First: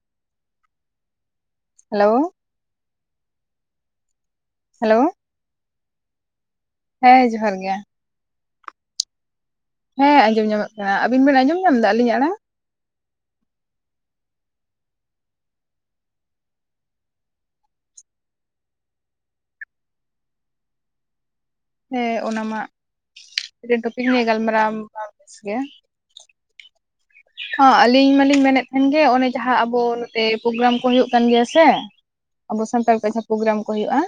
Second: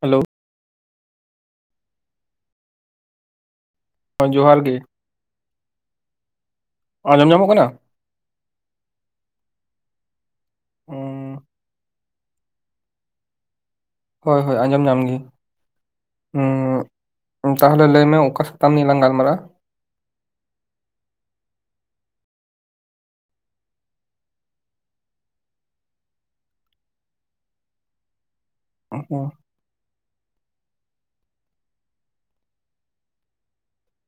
Hello hello ᱦᱮ ᱡᱚᱦᱟᱨ ᱜᱮ ᱦᱮᱞᱳ ᱟᱸᱡᱚᱢ ᱦᱮᱸ ᱧᱟᱢᱚᱜ ᱡᱚᱦᱟᱨ ᱠᱟᱱᱟ ᱜᱮ ᱦᱮᱸ ᱟᱸᱡᱚᱢ ᱧᱟᱢᱚᱜ ᱠᱟᱱᱟ ᱩᱸ ᱟᱵᱤᱱ ᱵᱮᱱ ᱟᱸᱡᱚᱢ ᱧᱟᱢ ᱮᱫᱟ ᱟᱹᱞᱤᱧ ᱟᱲᱟᱝ, ᱦᱳᱭ ᱦᱳᱭ ᱟᱸᱡᱚᱢ ᱧᱟᱢ ᱜᱮ ᱛᱟᱦᱚᱞᱮ ᱞᱟᱹᱭᱢᱮ ᱚᱠᱟ ᱥᱟᱛᱟᱢ ᱞᱟᱝ ᱜᱟᱞᱢᱟᱨᱟᱣ-ᱟ᱾ ᱦᱮᱸ ᱚᱱᱟᱢᱟ ᱢᱤᱫᱴᱮᱱ ᱴᱚᱯᱤᱠ ᱱᱤᱭᱮ ᱜᱟᱞᱢᱟᱨᱟᱣ- ᱢᱮ ᱵᱮᱥ ᱜᱮ ᱦᱚᱸ ᱟᱹᱞᱤᱧ ᱢᱟᱞᱤᱧ ᱢᱮᱱᱮᱫ ᱛᱟᱦᱮᱱ ᱜᱮ ᱚᱱᱮ ᱦᱩᱸ ᱡᱟᱦᱟᱸ ᱟᱵᱚ ᱛᱮ ᱯᱨᱳᱜᱨᱟᱢ ᱠᱚ ᱦᱩᱭᱩᱜ ᱠᱟᱱ ᱜᱮᱭᱟ ᱥᱮ ᱟᱵᱚ ᱥᱟᱱᱛᱟᱲ ᱠᱚᱣᱟᱜ ᱡᱟᱦᱟᱸ ᱯᱨᱳᱜᱨᱟᱢ ᱠᱚ ᱦᱩᱭᱩᱜᱼᱟ᱾